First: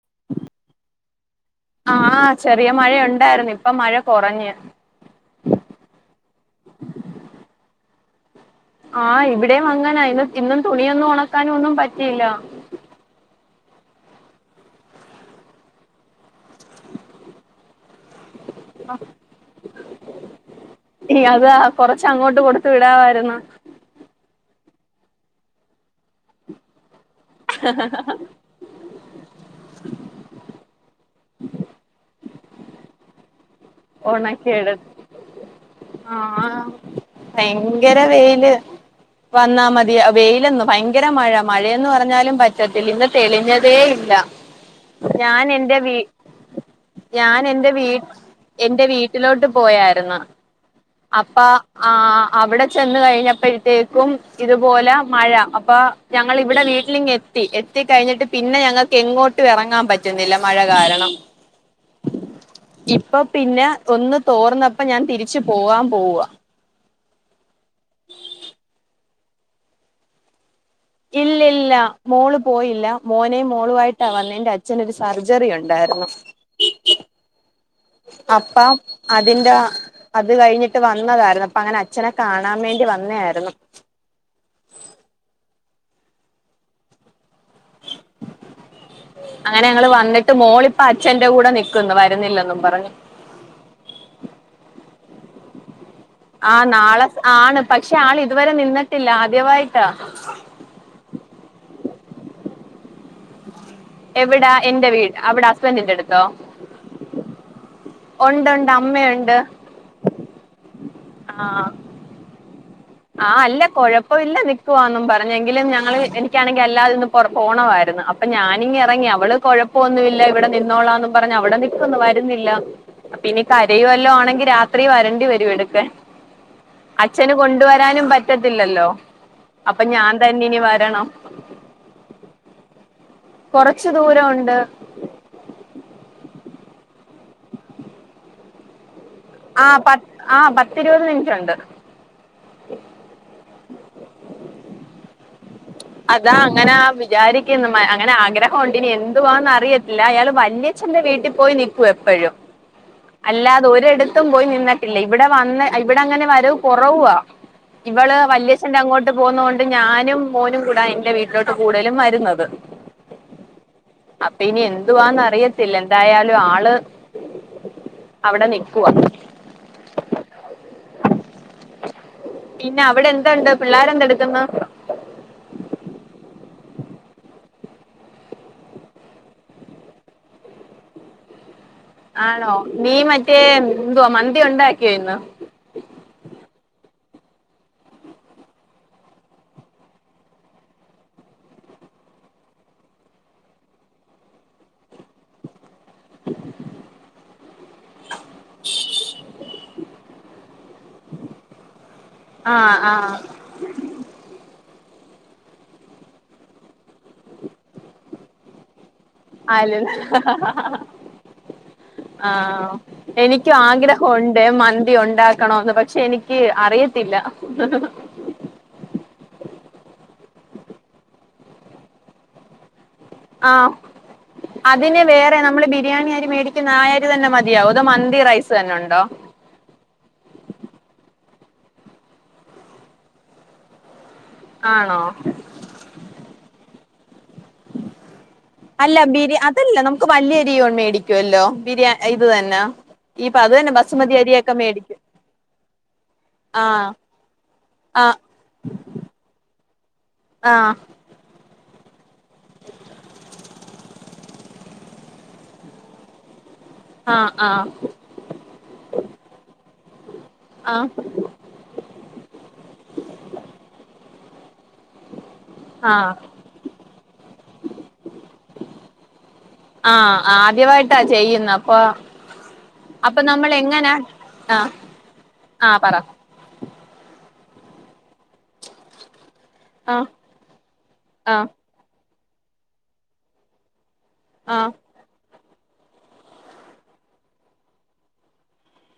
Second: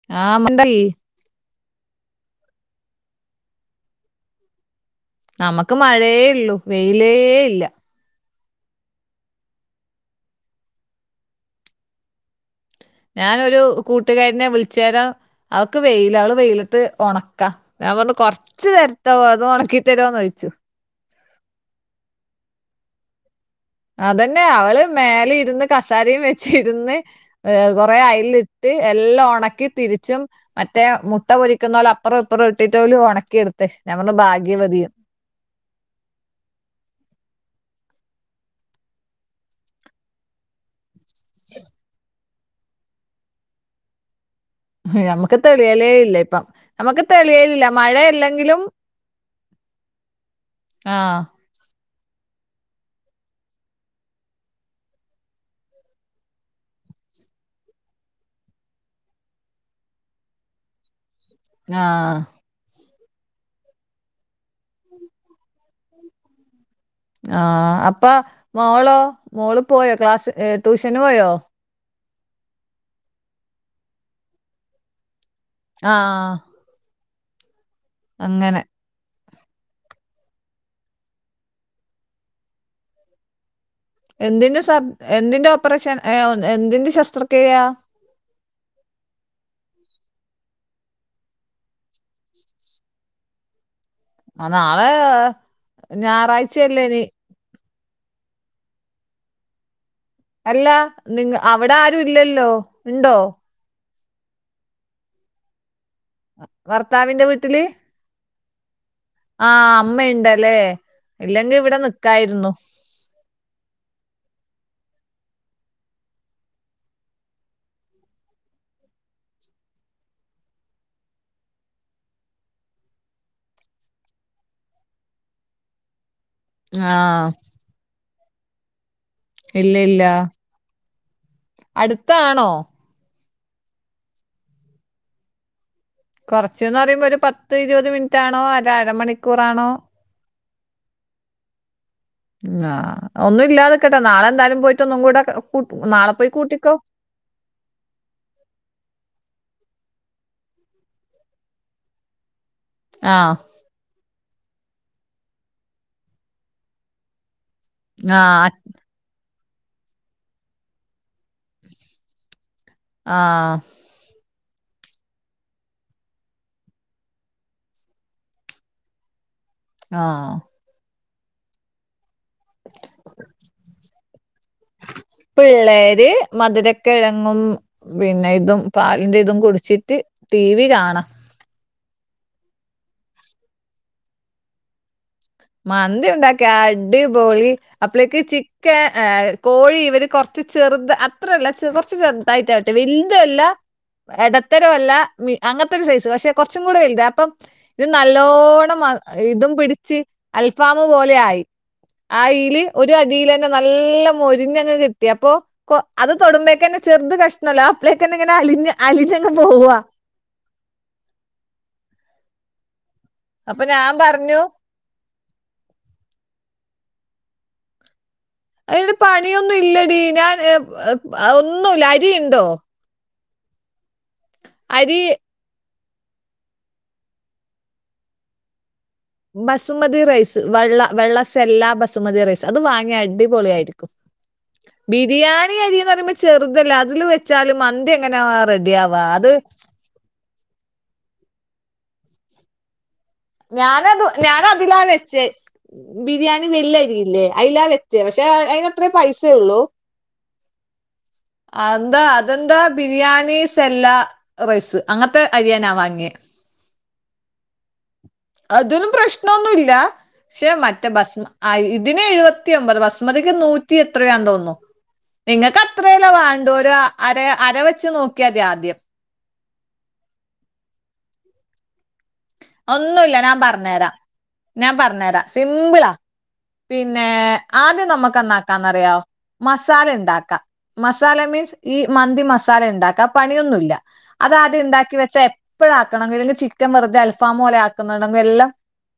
[unintelligible] ആ ചെറിയ മഴ ഉണ്ടായിരുന്ന് ഇപ്പം മഴ കൊറഞ്ഞ്. നമുക്ക് മഴെയുള്ളു വെയിലേ ഇല്ല. ആഹ് ഇവിടീം അങ്ങനാ ഇന്ന് ഇന്നും തുണിയൊന്നും ഒണക്കാനൊന്നും പറ്റിയില്ല. ഞാനൊരു കൂട്ടുകാരിനെ വിളിച്ചേരം അവക്ക് വെയില അവള് വെയില ത്ത് ഒണക്കാ ഞാൻ പറഞ്ഞു കൊറച്ച് തരട്ട അതോണക്കിതരോന്നയിച്ച് ഇയതാ കൊറച്ച അങ്ങോട്ട് കൊടുത്ത് വിടാവായിരുന്നു. അതന്നെ അവള് മേലെര്ന്ന് കസാലീം വെച്ചിര്ന്ന് അ് കൊറെ അയില് എല്ലാം ഒണക്കി തിരിച്ചും മറ്റേ മുട്ട പൊരിക്കുന്നോലെ അപ്പുറം [unintelligible] ഇപ്പുറം ഇട്ടിട്ടോല് ഒണക്കിയെടുത്ത് ഉണക്കിയെടുത്ത് ആഹ് ഭയങ്കര വെയില്. വന്നാമതി അ വെയിലന്നോ ഭയ ഭയങ്കര മഴ മഴയെന്ന് പറഞ്ഞാലും പറ്റത്തില്ല ഇന്ന് തെളിഞ്ഞതേ ഇല്ല. ഹ് ഞമ്മക്ക് ഞാൻ എന്റെ തെളിയലേ വീ ഇല്ല ഇപ്പം നമക്ക് ഞാൻ തെളിയലില്ല എന്റെ വീ മഴ ഇല്ലെങ്കില് എന്റെ വീട്ടിലോട്ട് പോയായിരുന്നു ആ അപ്പ ആ. അവിടെ ചെന്ന് കഴിഞ്ഞപ്പഴത്തേക്കും ഇതുപോലെ മഴ. അപ്പൊ ഞങ്ങളിവിടെ വീട്ടിലിങ്ങെ ത്തി എത്തിക്കഴിഞ്ഞിട്ട് പിന്നെ ഞങ്ങക്ക് എങ്ങോട്ടു എറങ്ങാപറ്റത്തില്ല മഴ കാരണം. ആഹ് ഇപ്പൊ പിന്നെ ഒന്ന് തോർന്നപ്പോ ഞാൻ തിരിച്ച് പോവാൻ പോവാ ആഹ് അപ്പ മോളോ മോള് പോയോ ക്ലാസ് ട്യൂഷന് പോയോ? ഇല്ല മോള് പോയില്ല മോനേം മോളുവായിട്ടാ വന്നെ എന്റെ അച്ഛനൊരു സർജറി ഉണ്ടായിരുന്നു. ആഹ് അങ്ങനെ അപ്പം അതിന്റെ അത് കഴിഞ്ഞിട്ട് വന്നതായിരുന്നു അപ്പ അങ്ങനെ അച്ഛനെ കാണാൻ വേണ്ടി വന്നായിരുന്നു. എന്തിന്റെ സർ എന്തിന്റെ ഓപ്പറേഷൻ എ എന്തിന്റെ ശസ്ത്രക്രിയയാ? അങ്ങനെ ഞങ്ങള് വന്നിട്ട് മോളിപ്പ അച്ഛന്റെ കൂടെ നിക്കുന്നു വരുന്നില്ലെന്നും പറഞ്ഞ്. ആഹ് നാളെ ഞായറ ആഹ് നാളെ ആണ് പക്ഷെ ആളിതുവരെ നിന്നിട്ടില്ല ആദ്യവായിട്ടാ അല്ല നിങ്ങ അവിടാരുല്ലല്ലോ ഇണ്ടോ? എവിടാ എന്റെ വീട് അവിടെ ഹസ്ബൻറിന്റെടുത്തോ? ഭർത്താവിന്റെ വീട്ടില്? ഒണ്ട് ഒണ്ട് അമ്മയുണ്ട് ആഹ് അമ്മയുണ്ടല്ലേ ഇല്ലെങ്കി ഇവിടെ നിക്കായിരുന്നു. ആഹ് അല്ല കൊഴപ്പം ഇല്ല നിക്കുവാന്നും പറഞ്ഞെങ്കിലും ഞങ്ങള് എനിക്കാണെങ്കിൽ അല്ലാത്തിപ്പം കൊറേ പോണമായിരുന്നു അപ്പൊ ഞാനിങ്ങനെ ഇറങ്ങി അവള് കുഴപ്പൊന്നും ഇല്ല ഇവിടെ നിന്നോളാന്നും പറഞ്ഞ് അവിടെ നി ന്നും വരുന്നില്ല പ്പ ഇനി കരയോം വല്ലോ ആണെങ്കി രാത്രി വരേണ്ടി വരും എടുക്കാൻ ആഹ് അച്ഛന് കൊണ്ടുവരാനും പറ്റത്തില്ലല്ലോ. ഇല്ല അപ്പം ഇല്ല ഞാൻ തന്നിനി വരണം. അടുത്താണോ കൊറച്ചു ദൂരൊണ്ട്. കുറച്ചന്ന്റയുമ്പോ ഒരു പത്ത് ഇരുപത് മിനിറ്റാണോ അതാ അരമണി ആഹ് പ ആഹ് പത്തിരുപത് മിനിറ്റ് ഉണ്ട് ആഹ് ഒന്നുല്ലാതെക്കട്ടെ നാളെന്തായാലും പോയിട്ടൊന്നുംകൂടെ ക്കെ കൂ നാളെ പോയി കൂട്ടിക്കോ? വിചാരിക്കുന്നുമെ അങ്ങനെ ആഗ്രഹൊണ്ടിനി എന്തുവാന്നറിയത്തില്ല അയാള് വല്യച്ഛന്റെ വീട്ടിപോയി നി ക്കും എപ്പഴും ആ അല്ലാതൊരിടത്തും പോയിനിന്നിട്ടില്ല ഇവിടെ വന്ന് ഇവിടങ്ങനെ വരവ് കുറവുവാ. ഇവള് ആ വല്യച്ഛന്റങ്ങോട്ട് പോന്നോണ്ട് ഞാനും മോനും കൂടാ എൻറെ വീട്ടി ലോട്ട് കൂടുതലും വരുന്നത്. ആ അപ്പനി എന്തുവാന്ന്റിയത്തില്ല എന്തായാലും ആള് അവിടെ നിക്കുവാ ആഹ് പിന്നവിടെന്തുണ്ട് പിള്ളേരെന്തടുക്കുന്നു. പിള്ളേര് മധുരക്കിഴങ്ങും, പിന്നെ ഇതും പാലിന്റെതും കുടിച്ചിട്ട് ടി വി കാണ ആണോ നീ മറ്റേ എന്തുവാ മന്തി ഒണ്ടാക്കിയോ ഇന്ന് മന്തി ഉണ്ടാക്കി അടിപൊളി അപ്പളേക്ക് ചിക്കൻ ഏ കോഴി ഇവര് കൊറച്ച് ചെറുത് അത്രല്ലചെറു കൊറച്ച് ചെറു തായിട്ടവെട [inaudible] വലുതല്ല ഇടതെരോവല്ല മി അങ്ങത്തൊരു സൈസ് പക്ഷെകൊറച്ചും കൂടെ വലുത് അപ്പം ഇത് നല്ലോണ്ണം ആഹ് ഇതുംപിടിച്ച് അൽഫാമ്മ് പോലെയായി ആയില് ആഹ് ഒരു ആഹ് അടീല് നല്ല മൊരിഞ്ഞങ്ങ് കിട്ടിയപ്പൊ കൊ അത് തൊടുമ്പോക്കെന്നെ ചെറുത് കഷ്ണല്ല അപ്ലെ കന്നെങ്ങനെ അലിഞ്ഞ് അലിഞ്ഞങ്ങുപോ അലിന്ന ആഹ് എനിക്കും അപ്പൊ ഞാൻ ആഗ്രഹം പറഞ്ഞു ഒണ്ടേ മന്തി ഒണ്ടാക്കണോന്ന് പ ശരിക്ക് അറിയത്തില്ല. അയിനൊരു പണിയൊന്നുല്ലടീ ഞാൻ [unintelligible] അഹ് ഒന്നൂല്ല. അരി ഇണ്ടോ? ആഹ് അരി അതിന് വേറെ നമ്മള് ബി ബിരിയാണി അരി മേടിക്കുന്ന ആ അരി തന്നെ മതിയാവൊ. അതോ മന്തി റൈസ് തന്നെ ഉണ്ടോ? ബസുമതി റൈസ് വെള്ള വെള്ളസെല്ല ബസുമതി റൈസ്. അത് വാങ്ങിയ അടിപൊളിയായിരിക്കും. ആണോ ബിരിയാണി അരിന്ന് പറയുമ്പോ ചെറുതല്ല അതില് വ വെച്ചാല് മന്തി എങ്ങനാ ആഹ് റെഡി ആവാ അത് ക്ക് വല്യയരിയോൺ മേടിക്കുവല്ലോ ബിരിയാ ഇത് തന്നെ. ഇപ്പൊ അത് തന്നെ ഞാനതു ബസുമതി അരിയൊക്കെ ഞാനതിലാ മേടിക്കും വെച്ചേ. ബിരിയാണി ആഹ് വെല്ലരിയില്ലേ. അയിലാ വെച്ചേ ആഹ് പക്ഷെ അയിനത്രേ പൈസേള്ളൂ. ആഹ് അഹ് എന്താ അതെന്താ ബിരിയാണി സെല്ല റൈസ് അങ്ങത്തെ അരിയാ ഞാൻ വാങ്ങിയേ ആഹ് ആഹ് അതിനും പ്രശ്നൊന്നുല്ല. പക്ഷെ മറ്റേ ആഹ് ഭസ്മ ആഹ് ഇതിന് എഴുപത്തി ഒമ്പത്. ബസ്മതിക്ക് നൂറ്റി എത്രയാന്ന് തോന്നുന്നു നിങ്ങൾക്ക് അത്രല്ലേ ആഹ് വാണ്ടു ഒരു അര അര വെച്ച് നോക്കിയാതി ആദ്യം. ആഹ് ആദ്യവായിട്ടാ ചെയ്യുന്നെ അപ്പൊ ഒന്നൂല്ല അപ്പൊ ഞാൻ നമ്മൾ പറഞ്ഞരാ. എങ്ങനാ ആഹ് ഞാൻ പറഞ്ഞരാ. ആഹ് സിമ്പിളാ പറ പിന്നേ ആദ്യം നമക്ക് എന്നാക്കാന്നറിയോ? മസാല ആഹ് ഇണ്ടാക്ക. മസാല ആഹ് മീൻസ് ഈ മന്തി മസാല ഇണ്ടാക്കാ പണിയൊന്നുല്ല. അതാദ്യ ആഹ് ഇണ്ടാക്കി വെച്ച എ ഇപ്പോഴാക്കണെങ്കില്ലെങ്കിൽ ചിക്കൻ വെറുതെ അൽഫാ മോലെ ആക്കുന്നുണ്ടെങ്കിലെല്ലാം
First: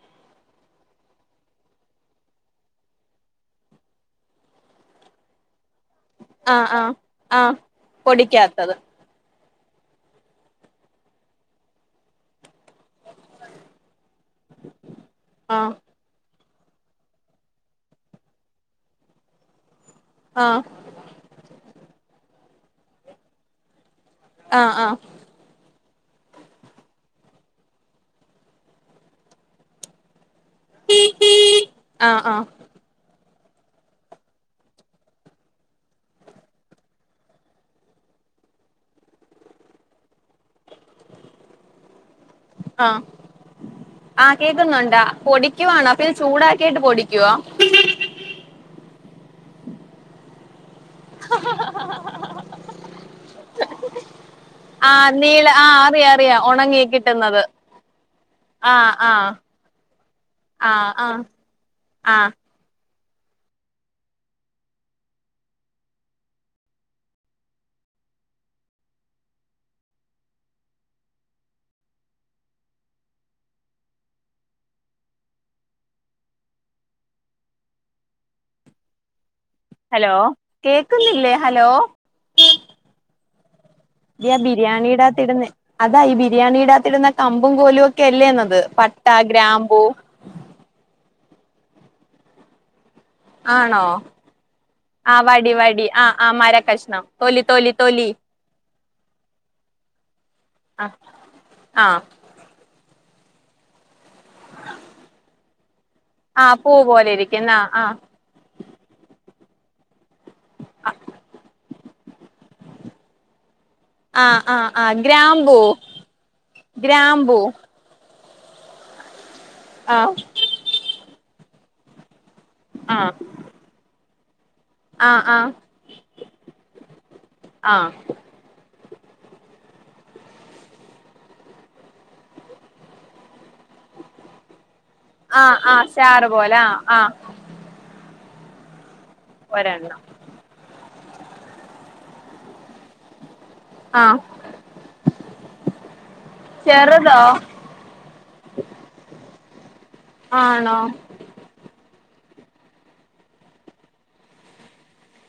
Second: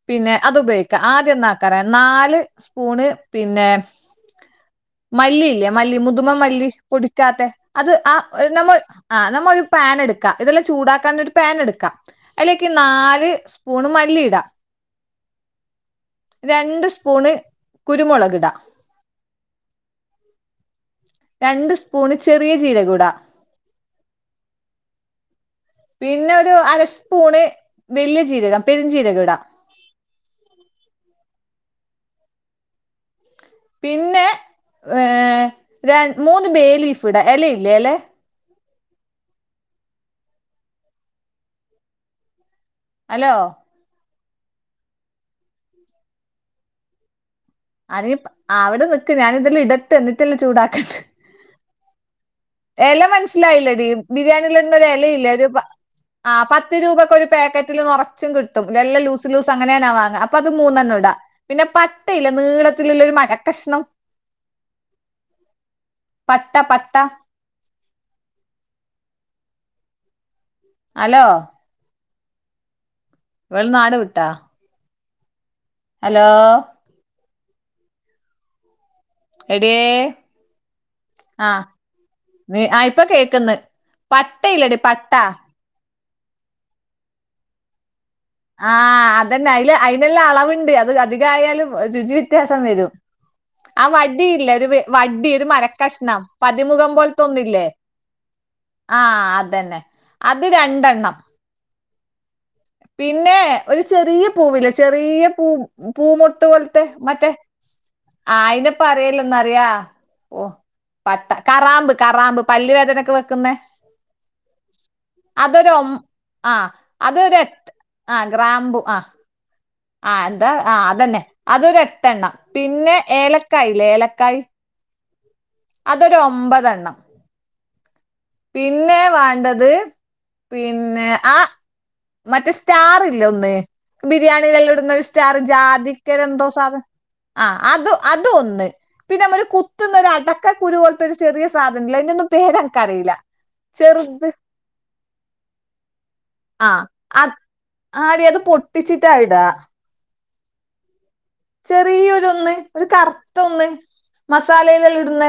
പിന്നെ അത് ഉപയോഗിക്ക ആദ്യന്താക്കറ നാല് സ്പൂണ് പിന്നെ [inaudible] മല്ലിയില്ലേ മല്ലി മുതുമ ആഹ് മല്ലി ആഹ് പൊടിക്കാത്ത ആഹ് അത് ആഹ് നമ്മ പൊടിക്കാത്തത് ആ നമ്മ ഒരു പാൻ എടുക്ക. ഇതെല്ലാം ചൂടാക്കാൻ ഒരു പാൻ എടുക്ക. അല്ലേക്ക് നാ ല് സ്പൂൺ മല്ലി ഇട. ആഹ് രണ്ട് സ്പൂണ് കുരുമുളക് ഇട. ആഹ് രണ്ട് സ്പൂണ് ചെറിയ ജീരകുട. ആഹ് ആഹ് പിന്നെ ഒരു അരസ്പൂണ് വലിയ ജീരകം പെരുഞ്ജീരകം ഇടാ. ആഹ് ആഹ് പിന്നെ ഏഹ് രൺ മൂന്ന് ബേ ലീഫ് ഇട എല ഇല്ലേല്ലെ ആഹ് ഹലോ ആഹ് കേക്കുന്നുണ്ടാ? പൊടിക്കുവാണോ? അപ്പൊ ഇത് ചൂടാക്കിയിട്ട് പൊടിക്കുവോ? അനി അവിടെ നിക്ക് ഞാൻ ഇതില് ഇടട്ടെ. എന്നിട്ടല്ലേ ചൂടാക്കണ്ടേ എല മനസ്സിലായില്ല ടീ ബിരിയാണിയില് ഇടുന്നൊരു ആഹ് എലയില്ലെ. നീള ഒരു പ ആഹ് അറിയാം അറിയാം ആഹ് പത്ത് ഉണങ്ങി രൂപക്ക് ഒരു കിട്ടുന്നത് പാക്കറ്റ്. തില് നറച്ചും കിട്ടും. ആഹ് വല്ല ആഹ് ലൂസ് ലൂസ് അങ്ങനാ ഞാ വാങ്ങ. അപ്പൊ അത് ആഹ് മൂന്നണ്ണം ഇടാ. ആഹ് പിന്നെ പട്ടയില്ലെ ആഹ് നീള ത്തില് ഉള്ളൊരു മര കഷ്ണം. പട്ട പട്ട. ഹലോ വൾ നാട് വിട്ടാ? ഹലോ എടിയേ ഹലോ കേക്കുന്നില്ലേ? ഹലോ നി ആഹ് ഇപ്പൊ കേക്ക്ന്ന്. ഇത് ആ പട്ടയില്ലടി ബിരിയാണിടകത്ത് പട്ടാ ഇടുന്നെ അതാ ഈ ബിരിയാണി ഇടാത്തിരുന്ന കമ്പും കോലും ഒക്കെ അല്ലേന്ന്. ആഹ് അതന്നെ അയിൽ അയിന്ള്ള അളവ്ണ്ട്. അത് അധികയാലും രുചി വ്യത്യാസം വരും. ആണോ ആഹ് വടിയില്ലെ ഒരു ആ വടി ഒരു വടി ആ മരക്കഷ്ണം. ആ പതിമുഖം മരക്കഷ്ണം പോലത്തൊന്ന് തൊലി ഇല്ലേ? തൊലി തൊലി ആഹ് അതന്നെ. അത് രണ്ടെണ്ണം. ആഹ് പിന്നെ ഒരു ചെറിയ പൂവില്ലേ ചെറിയ പൂ- പൂ മുട്ട് ആ പൂ പോലത്തെ പോലെ മറ്റേ, ഇരിക്കുന്ന ആ ആ അയിനിപ്പ അറയില്ലന്ന അറിയാ ഓ പട്ട കറാമ്പ്. കറാമ്പ് പല് വേദനൊക്കെ- വെക്കുന്ന. ആഹാ... ആഹാ... ആഹാ... ഗ്രാമ്പൂ ഒം ഗ്രാമ്പൂ. ആഹാ ഗ്രാമ്പു ആഹാ.. ! ആ ആഹാ എന്താ ആഹാ അതന്നെ, അതരു എട്ടെണ്ണം പിന്നെ, ഏലക്കായ്ല്ലേ ഏലക്കായ്. ആഹാ.. അതൊരു ആഹാ... ഒമ്പതെണ്ണം ആഹാ... ! പിന്നെ വേണ്ടത് പിന്നെ ആഹാ, മറ്റേ സ്റ്റാർ ഇല്ലേഒന്ന്, ബിരിയാണിലേല്ലാം ഇടുന്ന. ചർ ആ ആ ചാറ് ജാതിക്കരന്തോ പോലെ ആ സാധനം. ആ ആഹാ അത് അത്‌ ഒന്ന്, പിന്നെ നമ്മ ഒരു ഒരെണ്ണം കുത്തുന്നൊരു അട- ക്കരു പോലത്തെ ഒരു ചെറിയ സാധനല്ലേ, അതിനൊന്നും പേരെനികഅറിയില്ല. ആ ചെറുത് ആഹാ.. ! ചെറുതോ ആദ്യം അത് പൊട്ടിച്ചിട്ടാ ഇടാ. ആണോ? ചെറിയരുഒന്ന് ഒരു കറുത്ത ഒന്ന് മസാല ഇല്ലാം ഇടുന്ന.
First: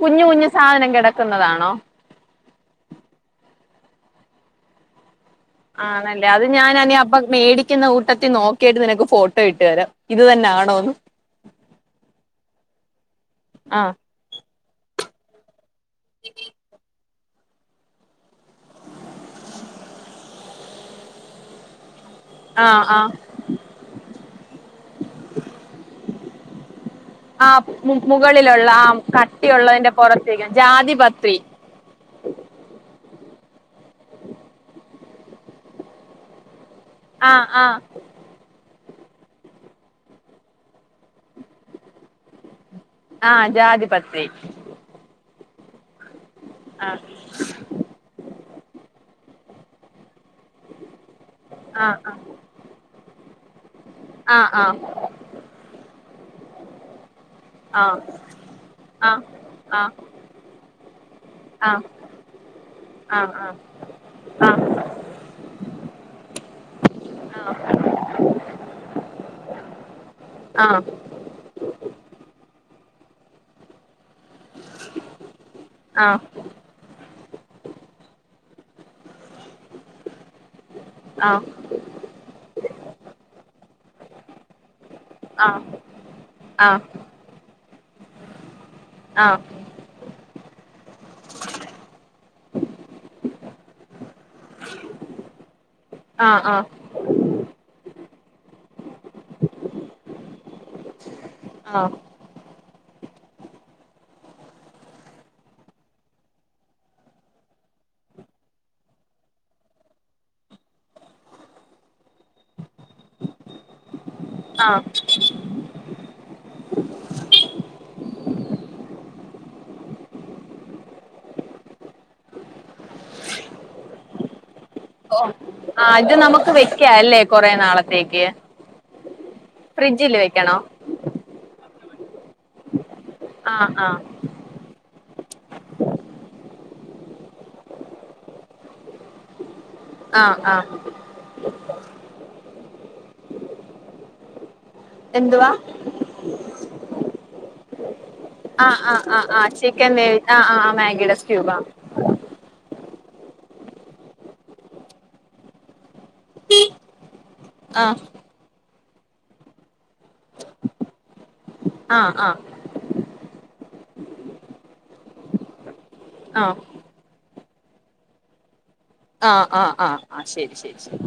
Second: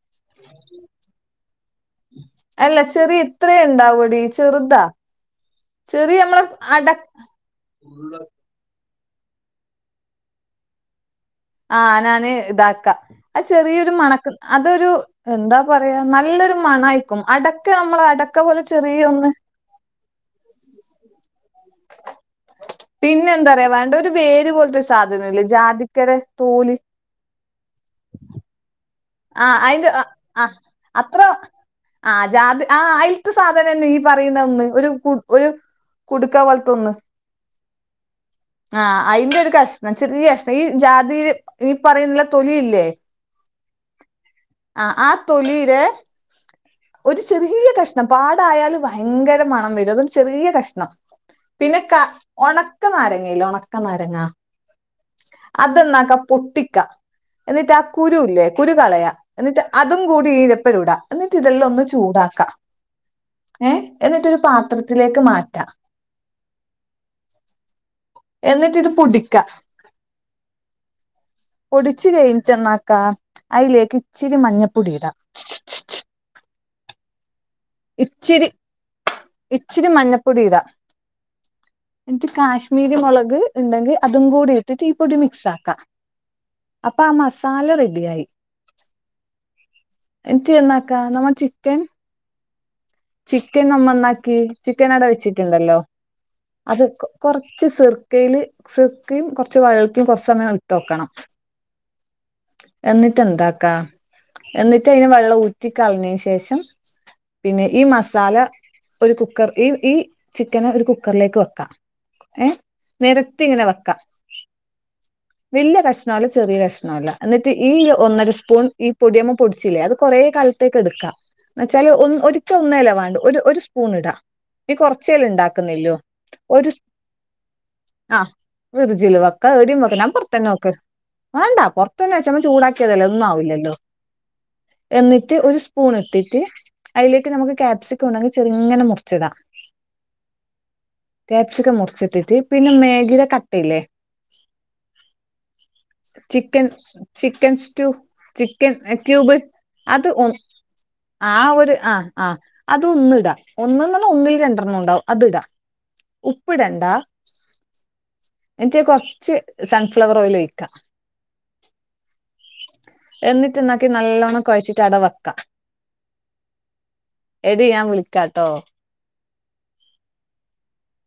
കുഞ്ഞു കുഞ്ഞു സാധനം കിടക്കുന്നതാണോ. അല്ല ചെറിയ ഇത്രഇണ്ടാവോടി ചെറുതാ. ചെറിയ ആണല്ലേ അത് നമ്മളെ അട ഞാനഅപ്പം- മേടിക്കുന്ന ഉരുള കൂട്ടത്തിൽ നോ- കേട്ട് നിനക്ക് ഫോട്ടോ ഇട്ട് തരാം ഇത് തന്നാണോന്നു. ആ ഞാന് ഇതാക്കാം, ആഹാ ചെറിയൊരു ആഹ് മണക്ക അതൊരു. എന്താ പറയാ നല്ലൊരു മണാ- ആയിക്കും അടക്ക നമ്മള അടക്ക പോലെ ചെറിയൊന്ന്. [inaudible] ആഹ് ആഹ് പിന്നെ എന്താ പറയാ വേണ്ട ഒരു വേര് പോലത്തെ സാധനല്ലേ ജാതിക്കര തോല്. ആ മുകളിലുള്ള ആഹാ ആഹ് കട്ടിയുള്ളതിന്റെ അയിന്റെ പുറത്തുള്ള ജാതിപത്രി. ആഹാ ജാതി ആഹാ ആയിൽത്ത സാധനന്ന് നീ പറയുന്ന ഒന്ന് ഒരു കു ഒരു- കുടുക്ക പോലെത്തെതോന്ന്. ആഹാ ആഹാ. ആഹാ അയിന്റെ ഒരു കഷ്ണം, ചെറിയ ഈ കഷ്ണം ഈ ജാതിൽ ഈ പറയുന്നുള്ള തൊലി ഇല്ലേ- ആഹാ ജാധിപത്രി. ആഹാ ആഹാ തൊലിയിലേ ആഹ് ഒരു ചെറിയ കഷ്ണം- പാടായാല് ഭയങ്കര മണം വരും അതും ചെറിയ കഷ്ണം. പിന്നെ ക ആഹ് ഉണക്ക നാരങ്ങല്ല ഉണക്ക നാരങ്ങ. ആഹ് ആഹ് അതെന്നാക്ക പൊട്ടിക്ക എന്നിട്ട് ആഹാ ആഹ് കുരുല്ലേ- കുരു കളയാ എന്നിട്ട് അതും ആഹ് കൂടി- ഈരപ്പരൂടാ എന്നിട്ട് ഇതെല്ലാം ഒന്ന് ആഹ് ചൂടാക്കാം. ആഹ് ആഹ് ആഹാ എന്നിട്ടരു ആഹ് ആഹ് പാത്രത്തിലേക്ക് മാറ്റാം, എന്നിട്ട് ഇത് പൊടിക്ക. ആഹ് പൊടിച്ചു കയിഞ്ഞിറ്റുന്നക്ക അയിലേക്ക്- ഇച്ചിരി മഞ്ഞപ്പൊടി ഇടാ, ആഹാ... ! ഇച്ചിരി ഇച്ചിരി മഞ്ഞപ്പൊടി ഇടാ, ആഹാ.. ! എന്നിട്ട് കാശ്മീരി മുളക് ഉണ്ടെങ്കിൽ അതും കൂടിട്ട്- ഈ പൊടി മിക്സ് ആഹ് ആഹ് ആക്കാം അപ്പോ ആ... മസാല റെഡി ആയി. ആഹാ.... ! എൻട്ട് എന്താക്ക നമ്മ ചിക്കൻ, ചിക്കൻ നമ്മ ഒന്നാക്കി ചിക്കൻ അട വെച്ചിട്ടുണ്ടല്ലോ ആഹ് അത് കൊറച്ച് സിർ- കയില് സിർക്കും, കുറച്ച് വള്ളക്കും കുറ സമയം ഇട്ടോക്കണം. ആഹ് ആഹ് എന്നിട്ട് എന്താക്കാ, എന്നിട്ട് അയിന് വെള്ളം ഊറ്റി കളഞ്ഞതിന് ശേഷം പിന്നെ ഈ മസാല ഒരു കുക്കർ ഈ ഈ ചിക്കന് ഒരു കുക്കറിലേക്ക് വെക്ക ഏഹ് നിരത്തി ഇങ്ങനെ വെക്കാ ആഹ് വല്യ കഷ്ണല്ല ചെറിയ കഷ്ണല്ല എന്നിട്ട് ഈ ഒന്നര സ്പൂൺ ഈ പൊടിയമ് പൊടിച്ചില്ലേ അത് കുറേ ക ത്തേക്ക് എടുക്ക എന്ന് വെച്ചാല് ഒ ഒരിക്ക ഒന്ന് അല്ലെ വാണ്ടു ഒരു ഒരു സ്പൂൺ ഇടാ നീ ഓ കൊറച്ചേല് ആ ഇണ്ടാക്കുന്നില്ലോ ഇത് നമുക്ക് ഒരു വെക്കാ ല്ലേ കൊറെ നാളത്തേക്ക് ഫ്രിഡ്ജിൽ വെക്ക ടിം വെക്കെ ഞാൻ ഫ്രിഡ്ജില് പൊർത്തന്നെ വെക്കണോ വെക്കല് വേണ്ട പൊർത്തന്നെ വെച്ച നമ്മ ചൂടാക്കി [unintelligible] ഒന്നും ആ ആവൂല്ലല്ലോ ആ എന്നിട്ട് ഒരു സ്പൂൺ ഇട്ടിട്ട് അയിലേ നമുക്ക് ക്യാപ്സിക്കം ഉണ്ടെങ്കിൽ ചെറുങ്ങെനെ മുറിചിട ആ ആ കെപ്സിക്കം മുറിച്ചിട്ടിട്ട് പിന്നെ മെഗിയുടെ കട്ടല്ലേ എന്തുവാ ചിക്കൻ ചിക്കൻ സ്റ്റൂ ആ ചിക്കൻ ആ ആ ക്യൂബ് ആ ചിക്കൻ അത് വേവി ഒ ആ ആ ആ മാഗിയുടെ ആ ക്യൂബാ ഒരു ആ ആഹ് അതൊന്ന്ടാ ഒന്ന് പറഞ്ഞ ഒന്നിൽ രണ്ടെണ്ണം ഉണ്ടാവും അത്ടാ ഉപ്പിടണ്ട ആഹ് എന്നിട്ട് കൊർച്ച് സൺഫ്ലവർ ഓയിൽ ഒഴിക്കാ ആഹ് ആഹ് എന്നിട്ട് എന്നാക്കി നല്ലോണം കൊഴച്ചിട്ട് അവട വെക്കാം ആഹ് എടി ഞാൻ വിളിക്കാ ട്ടോ ആഹ് ആഹ് ആഹ് ആഹ് ശരി ശരി ശരി